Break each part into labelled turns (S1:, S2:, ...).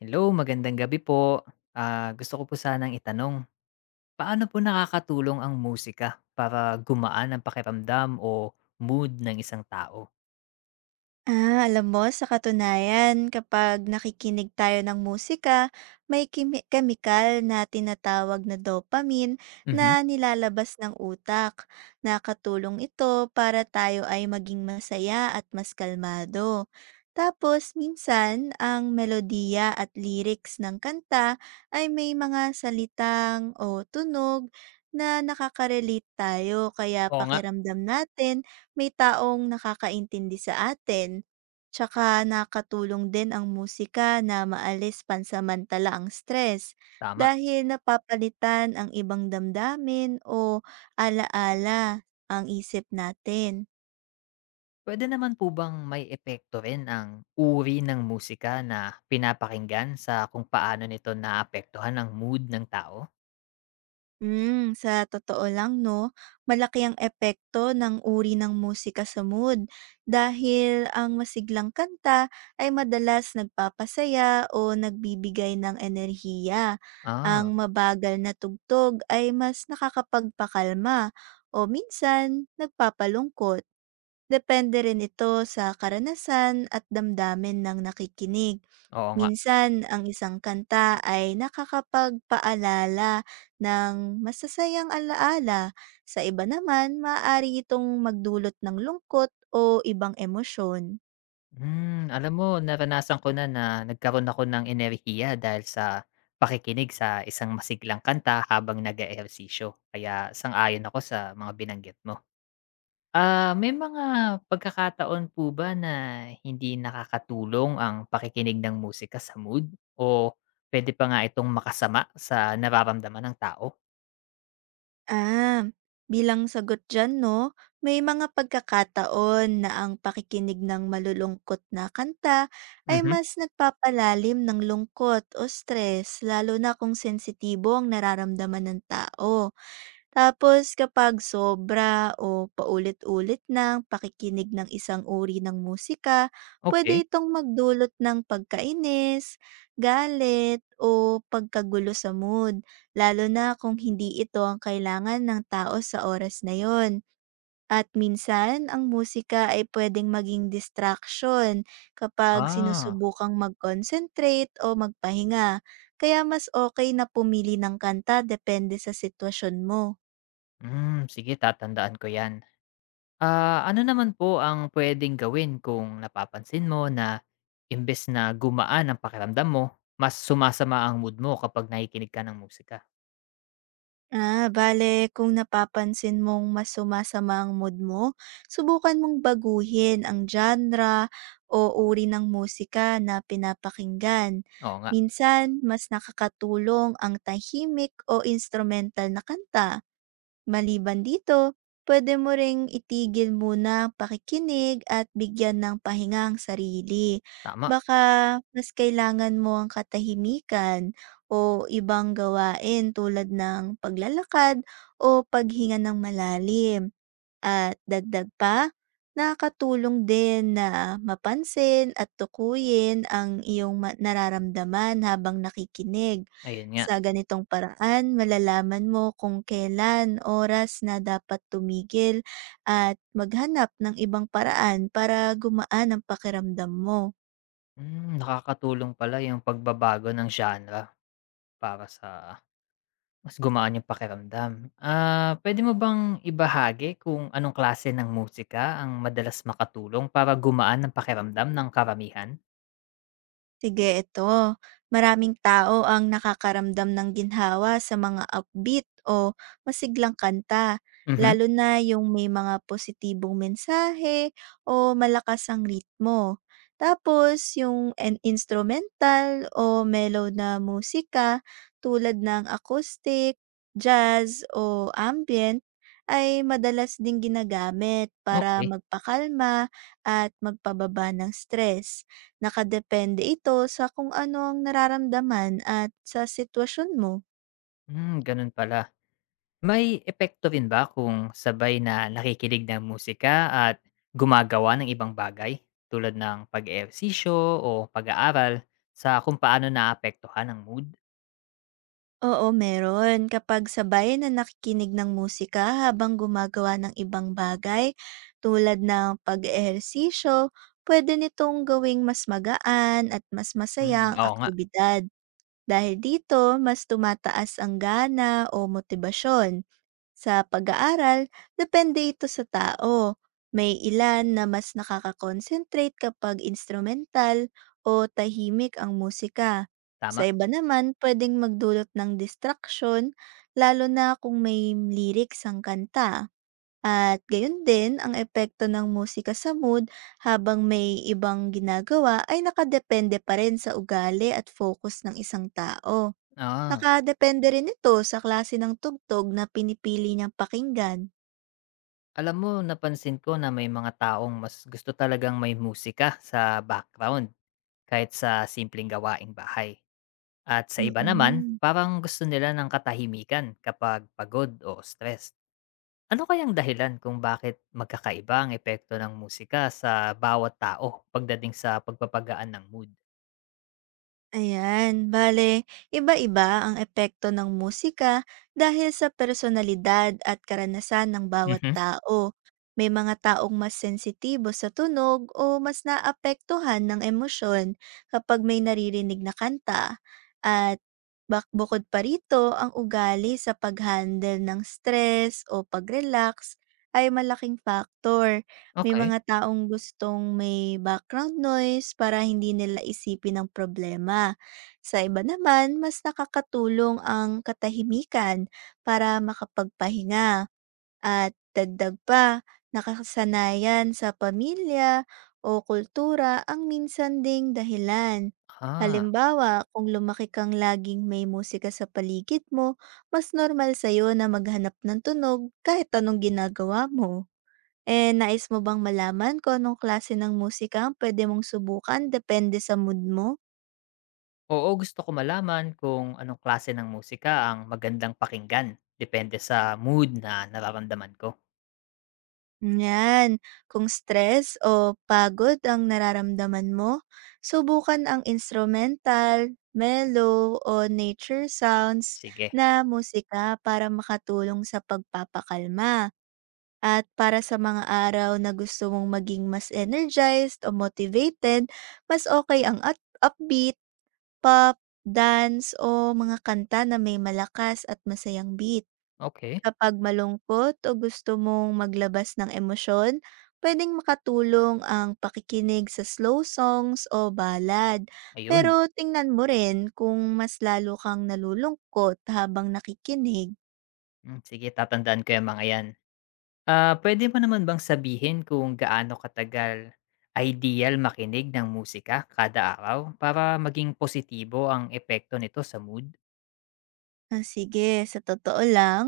S1: Hello, magandang gabi po. Gusto ko po sanang itanong, paano po nakakatulong ang musika para gumaan ang pakiramdam o mood ng isang tao?
S2: Ah, alam mo, sa katunayan, kapag nakikinig tayo ng musika, may chemical na tinatawag na dopamine na
S1: Mhm.
S2: nilalabas ng utak. Nakatulong ito para tayo ay maging masaya at mas kalmado. Tapos, minsan, ang melodiya at lyrics ng kanta ay may mga salitang o tunog na nakaka-relate tayo kaya
S1: Oo nga,
S2: pakiramdam natin may taong nakakaintindi sa atin. Tsaka nakatulong din ang musika na maalis pansamantala ang stress
S1: tama.
S2: dahil napapalitan ang ibang damdamin o alaala ang isip natin.
S1: Puwede naman po bang may epekto rin ang uri ng musika na pinapakinggan sa kung paano nito naapektuhan ang mood ng tao?
S2: Sa totoo lang 'no, malaki ang epekto ng uri ng musika sa mood dahil ang masiglang kanta ay madalas nagpapasaya o nagbibigay ng enerhiya.
S1: Ah,
S2: Ang mabagal na tugtog ay mas nakakapagpakalma o minsan nagpapalungkot, depende rin ito sa karanasan at damdamin ng nakikinig.
S1: oo nga.
S2: Minsan ang isang kanta ay nakakapagpaalala ng masasayang alaala, sa iba naman maaari itong magdulot ng lungkot o ibang emosyon.
S1: Alam mo naranasan ko na na nagkaroon ako ng enerhiya dahil sa pakikinig sa isang masiglang kanta habang nag-eehersisyo, kaya sang-ayon ako sa mga binanggit mo. May mga pagkakataon po ba na hindi nakakatulong ang pakikinig ng musika sa mood o pwede pa nga itong makasama sa nararamdaman ng tao?
S2: Ah, bilang sagot dyan no, may mga pagkakataon na ang pakikinig ng malulungkot na kanta ay
S1: Mhm,
S2: mas nagpapalalim ng lungkot o stress lalo na kung sensitibo ang nararamdaman ng tao. Tapos kapag sobra o paulit-ulit ng pakikinig ng isang uri ng musika,
S1: okey.
S2: pwede itong magdulot ng pagkainis, galit, o pagkagulo sa mood, lalo na kung hindi ito ang kailangan ng tao sa oras na yon. At minsan, ang musika ay pwedeng maging distraction kapag
S1: Ah,
S2: sinusubukang mag-concentrate o magpahinga. Kaya mas okay na pumili ng kanta depende sa sitwasyon mo.
S1: Sige tatandaan ko 'yan. Ano naman po ang pwedeng gawin kung napapansin mo na imbes na gumaan ang pakiramdam mo, mas sumasama ang mood mo kapag nakikinig ka ng musika?
S2: Ah, bale kung napapansin mong mas sumasama ang mood mo, subukan mong baguhin ang genre o uri ng musika na pinapakinggan.
S1: Oo nga,
S2: Minsan, mas nakakatulong ang tahimik o instrumental na kanta. Maliban dito, pwede mo ring itigil muna ang pakikinig at bigyan ng pahinga ang sarili.
S1: tama,
S2: Baka mas kailangan mo ang katahimikan o ibang gawain tulad ng paglalakad o paghinga ng malalim. At dagdag pa, nakakatulong din na mapansin at tukuyin ang iyong nararamdaman habang nakikinig.
S1: ayun nga.
S2: Sa ganitong paraan, malalaman mo kung kailan oras na dapat tumigil at maghanap ng ibang paraan para gumaan ang pakiramdam mo.
S1: Nakakatulong pala yung pagbabago ng genre para sa mas gumaan yung pakiramdam. Puwede mo bang ibahagi kung anong klase ng musika ang madalas makatulong para gumaan ang pakiramdam ng karamihan?
S2: Sige, ito. Maraming tao ang nakakaramdam ng ginhawa sa mga upbeat o masiglang kanta,
S1: Mhm,
S2: lalo na yung may mga positibong mensahe o malakas ang ritmo. Tapos, yung instrumental o mellow na musika tulad ng acoustic, jazz o ambient ay madalas ding ginagamit para
S1: okay.
S2: magpakalma at magpababa ng stress. Nakadepende ito sa kung ano ang nararamdaman at sa sitwasyon mo.
S1: Gano'n pala. May epekto rin ba kung sabay na nakikinig ng musika at gumagawa ng ibang bagay tulad ng pag-ehersisyo o pag-aaral sa kung paano naapektuhan ang mood?
S2: Oo, meron. Kapag sabay na nakikinig ng musika habang gumagawa ng ibang bagay tulad ng pag-ehersisyo, pwede nitong gawing mas magaan at mas masaya ang
S1: Oo nga,
S2: aktibidad. Dahil dito, mas tumataas ang gana o motibasyon. Sa pag-aaral, depende ito sa tao. May ilan na mas nakakakonsentrate kapag instrumental o tahimik ang musika.
S1: tama.
S2: Sa iba naman, pwedeng magdulot ng distraction, lalo na kung may lyrics ang kanta. At gayon din, ang epekto ng musika sa mood habang may ibang ginagawa ay nakadepende pa rin sa ugali at focus ng isang tao.
S1: Oo.
S2: Nakadepende rin ito sa klase ng tugtog na pinipili niyang pakinggan.
S1: Alam mo, napansin ko na may mga taong mas gusto talagang may musika sa background kahit sa simpleng gawaing bahay. At sa iba naman,
S2: Mm.
S1: parang gusto nila ng katahimikan kapag pagod o stressed. Ano kayang dahilan kung bakit magkakaiba ang epekto ng musika sa bawat tao pagdating sa pagpapagaan ng mood?
S2: Ayan, bale, iba-iba ang epekto ng musika dahil sa personalidad at karanasan ng bawat
S1: Mhm,
S2: tao. May mga taong mas sensitibo sa tunog o mas naapektuhan ng emosyon kapag may naririnig na kanta. At bukod pa rito, ang ugali sa pag-handle ng stress o pag-relax ay malaking factor. May
S1: okey.
S2: mga taong gustong may background noise para hindi nila isipin ang problema. Sa iba naman, mas nakakatulong ang katahimikan para makapagpahinga at dagdag pa, nakasanayan sa pamilya o kultura ang minsan ding dahilan.
S1: Ah,
S2: Halimbawa, kung lumaki kang laging may musika sa paligid mo, mas normal sa'yo na maghanap ng tunog kahit anong ginagawa mo. Eh, nais mo bang malaman kung anong klase ng musika ang pwede mong subukan depende sa mood mo?
S1: Oo, gusto ko malaman kung anong klase ng musika ang magandang pakinggan depende sa mood na nararamdaman ko.
S2: Yan, kung stress o pagod ang nararamdaman mo, subukan ang instrumental, mellow o nature sounds
S1: Sige,
S2: na musika para makatulong sa pagpapakalma. At para sa mga araw na gusto mong maging mas energized o motivated, mas okay ang upbeat pop, dance o mga kanta na may malakas at masayang beat.
S1: okay,
S2: Kapag malungkot o gusto mong maglabas ng emosyon, pwedeng makatulong ang pakikinig sa slow songs o ballad. Pero
S1: ayun.
S2: tingnan mo rin kung mas lalo kang nalulungkot habang nakikinig.
S1: Sige tatandaan ko yung mga yan. Pwede mo naman bang sabihin kung gaano katagal ideal makinig ng musika kada araw para maging positibo ang epekto nito sa mood?
S2: Ah, sige, sa totoo lang,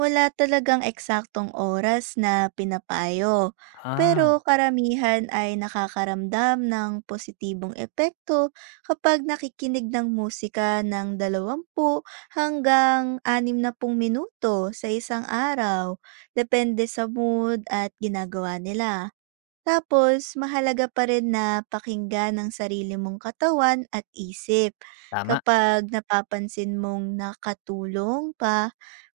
S2: wala talagang eksaktong oras na pinapayo. Pero
S1: Ah,
S2: karamihan ay nakakaramdam ng positibong epekto kapag nakikinig ng musika ng 20 hanggang 60 minuto sa isang araw, depende sa mood at ginagawa nila. Tapos, mahalaga pa rin na pakinggan ang sarili mong katawan at isip.
S1: Tama.
S2: Kapag napapansin mong nakatulong pa,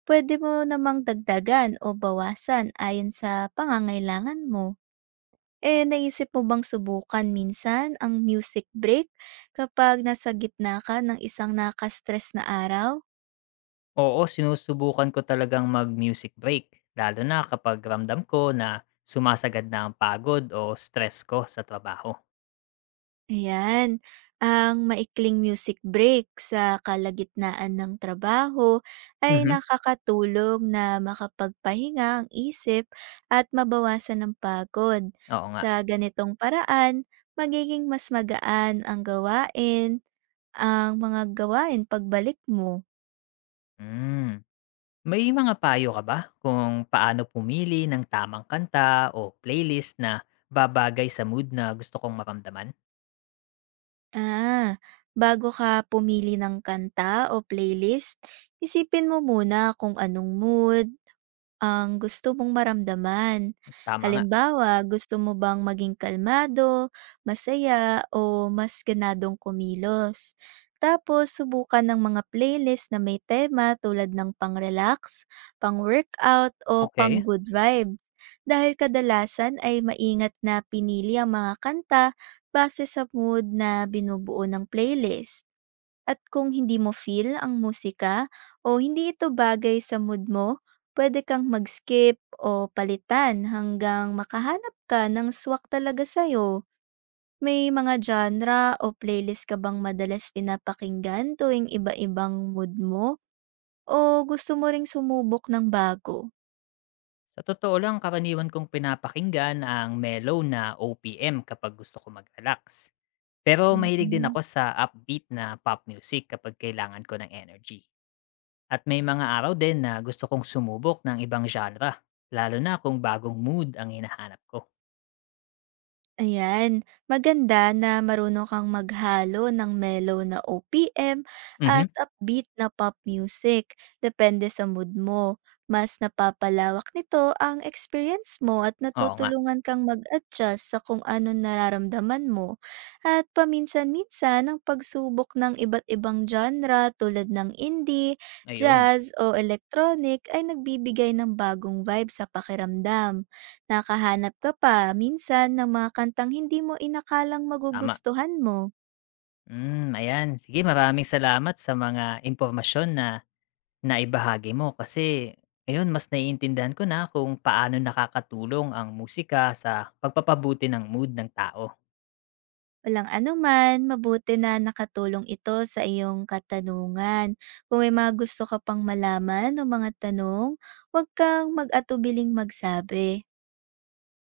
S2: pwede mo namang dagdagan o bawasan ayon sa pangangailangan mo. Eh, naisip mo bang subukan minsan ang music break kapag nasa gitna ka ng isang nakastress na araw?
S1: Oo, sinusubukan ko talagang mag-music break, lalo na kapag ramdam ko na sumasagad na ang pagod o stress ko sa trabaho.
S2: Ayan, ang maikling music break sa kalagitnaan ng trabaho ay
S1: Mhm.
S2: nakakatulong na makapagpahinga ang isip at mabawasan ang pagod.
S1: Oo nga.
S2: Sa ganitong paraan, magiging mas magaan ang gawain, ang mga gawain pagbalik mo.
S1: Mm. May mga payo ka ba kung paano pumili ng tamang kanta o playlist na babagay sa mood na gusto kong maramdaman?
S2: Ah, bago ka pumili ng kanta o playlist, isipin mo muna kung anong mood ang gusto mong maramdaman.
S1: Tama nga.
S2: Halimbawa, gusto mo bang maging kalmado, masaya, o mas ganadong kumilos? Tapos, subukan ng mga playlist na may tema tulad ng pang-relax, pang-workout, o
S1: Okay.
S2: pang-good vibes. Dahil kadalasan ay maingat na pinili ang mga kanta base sa mood na binubuo ng playlist. At kung hindi mo feel ang musika o hindi ito bagay sa mood mo, pwede kang mag-skip o palitan hanggang makahanap ka ng swak talaga sa'yo. May mga genre o playlist ka bang madalas pinapakinggan tuwing iba-ibang mood mo? O gusto mo ring sumubok ng bago?
S1: Sa totoo lang, karaniwan kong pinapakinggan ang mellow na OPM kapag gusto ko mag-relax. Pero
S2: Mm.
S1: mahilig din
S2: Mm.
S1: ako sa upbeat na pop music kapag kailangan ko ng energy. At may mga araw din na gusto kong sumubok ng ibang genre, lalo na kung bagong mood ang hinahanap ko.
S2: Ayan, maganda na marunong kang maghalo ng mellow na OPM
S1: Mhm.
S2: at upbeat na pop music, depende sa mood mo. Mas napapalawak nito ang experience mo at
S1: Oo nga.
S2: natutulungan kang mag-adjust sa kung ano nararamdaman mo. At paminsan-minsan ang pagsubok ng iba't ibang genre tulad ng indie,
S1: Ayun,
S2: jazz o electronic ay nagbibigay ng bagong vibe sa pakiramdam. Nakahanap ka pa minsan ng mga kantang hindi mo inakalang
S1: tama.
S2: magugustuhan mo.
S1: Mm, ayan. Sige, maraming salamat sa mga impormasyon na naibahagi mo kasi ayun mas naiintindihan ko na kung paano nakakatulong ang musika sa pagpapabuti ng mood ng tao.
S2: Walang anuman, mabuti na nakatulong ito sa iyong katanungan. Kung may mga gusto ka pang malaman o mga tanong, huwag kang mag-atubiling magsabi.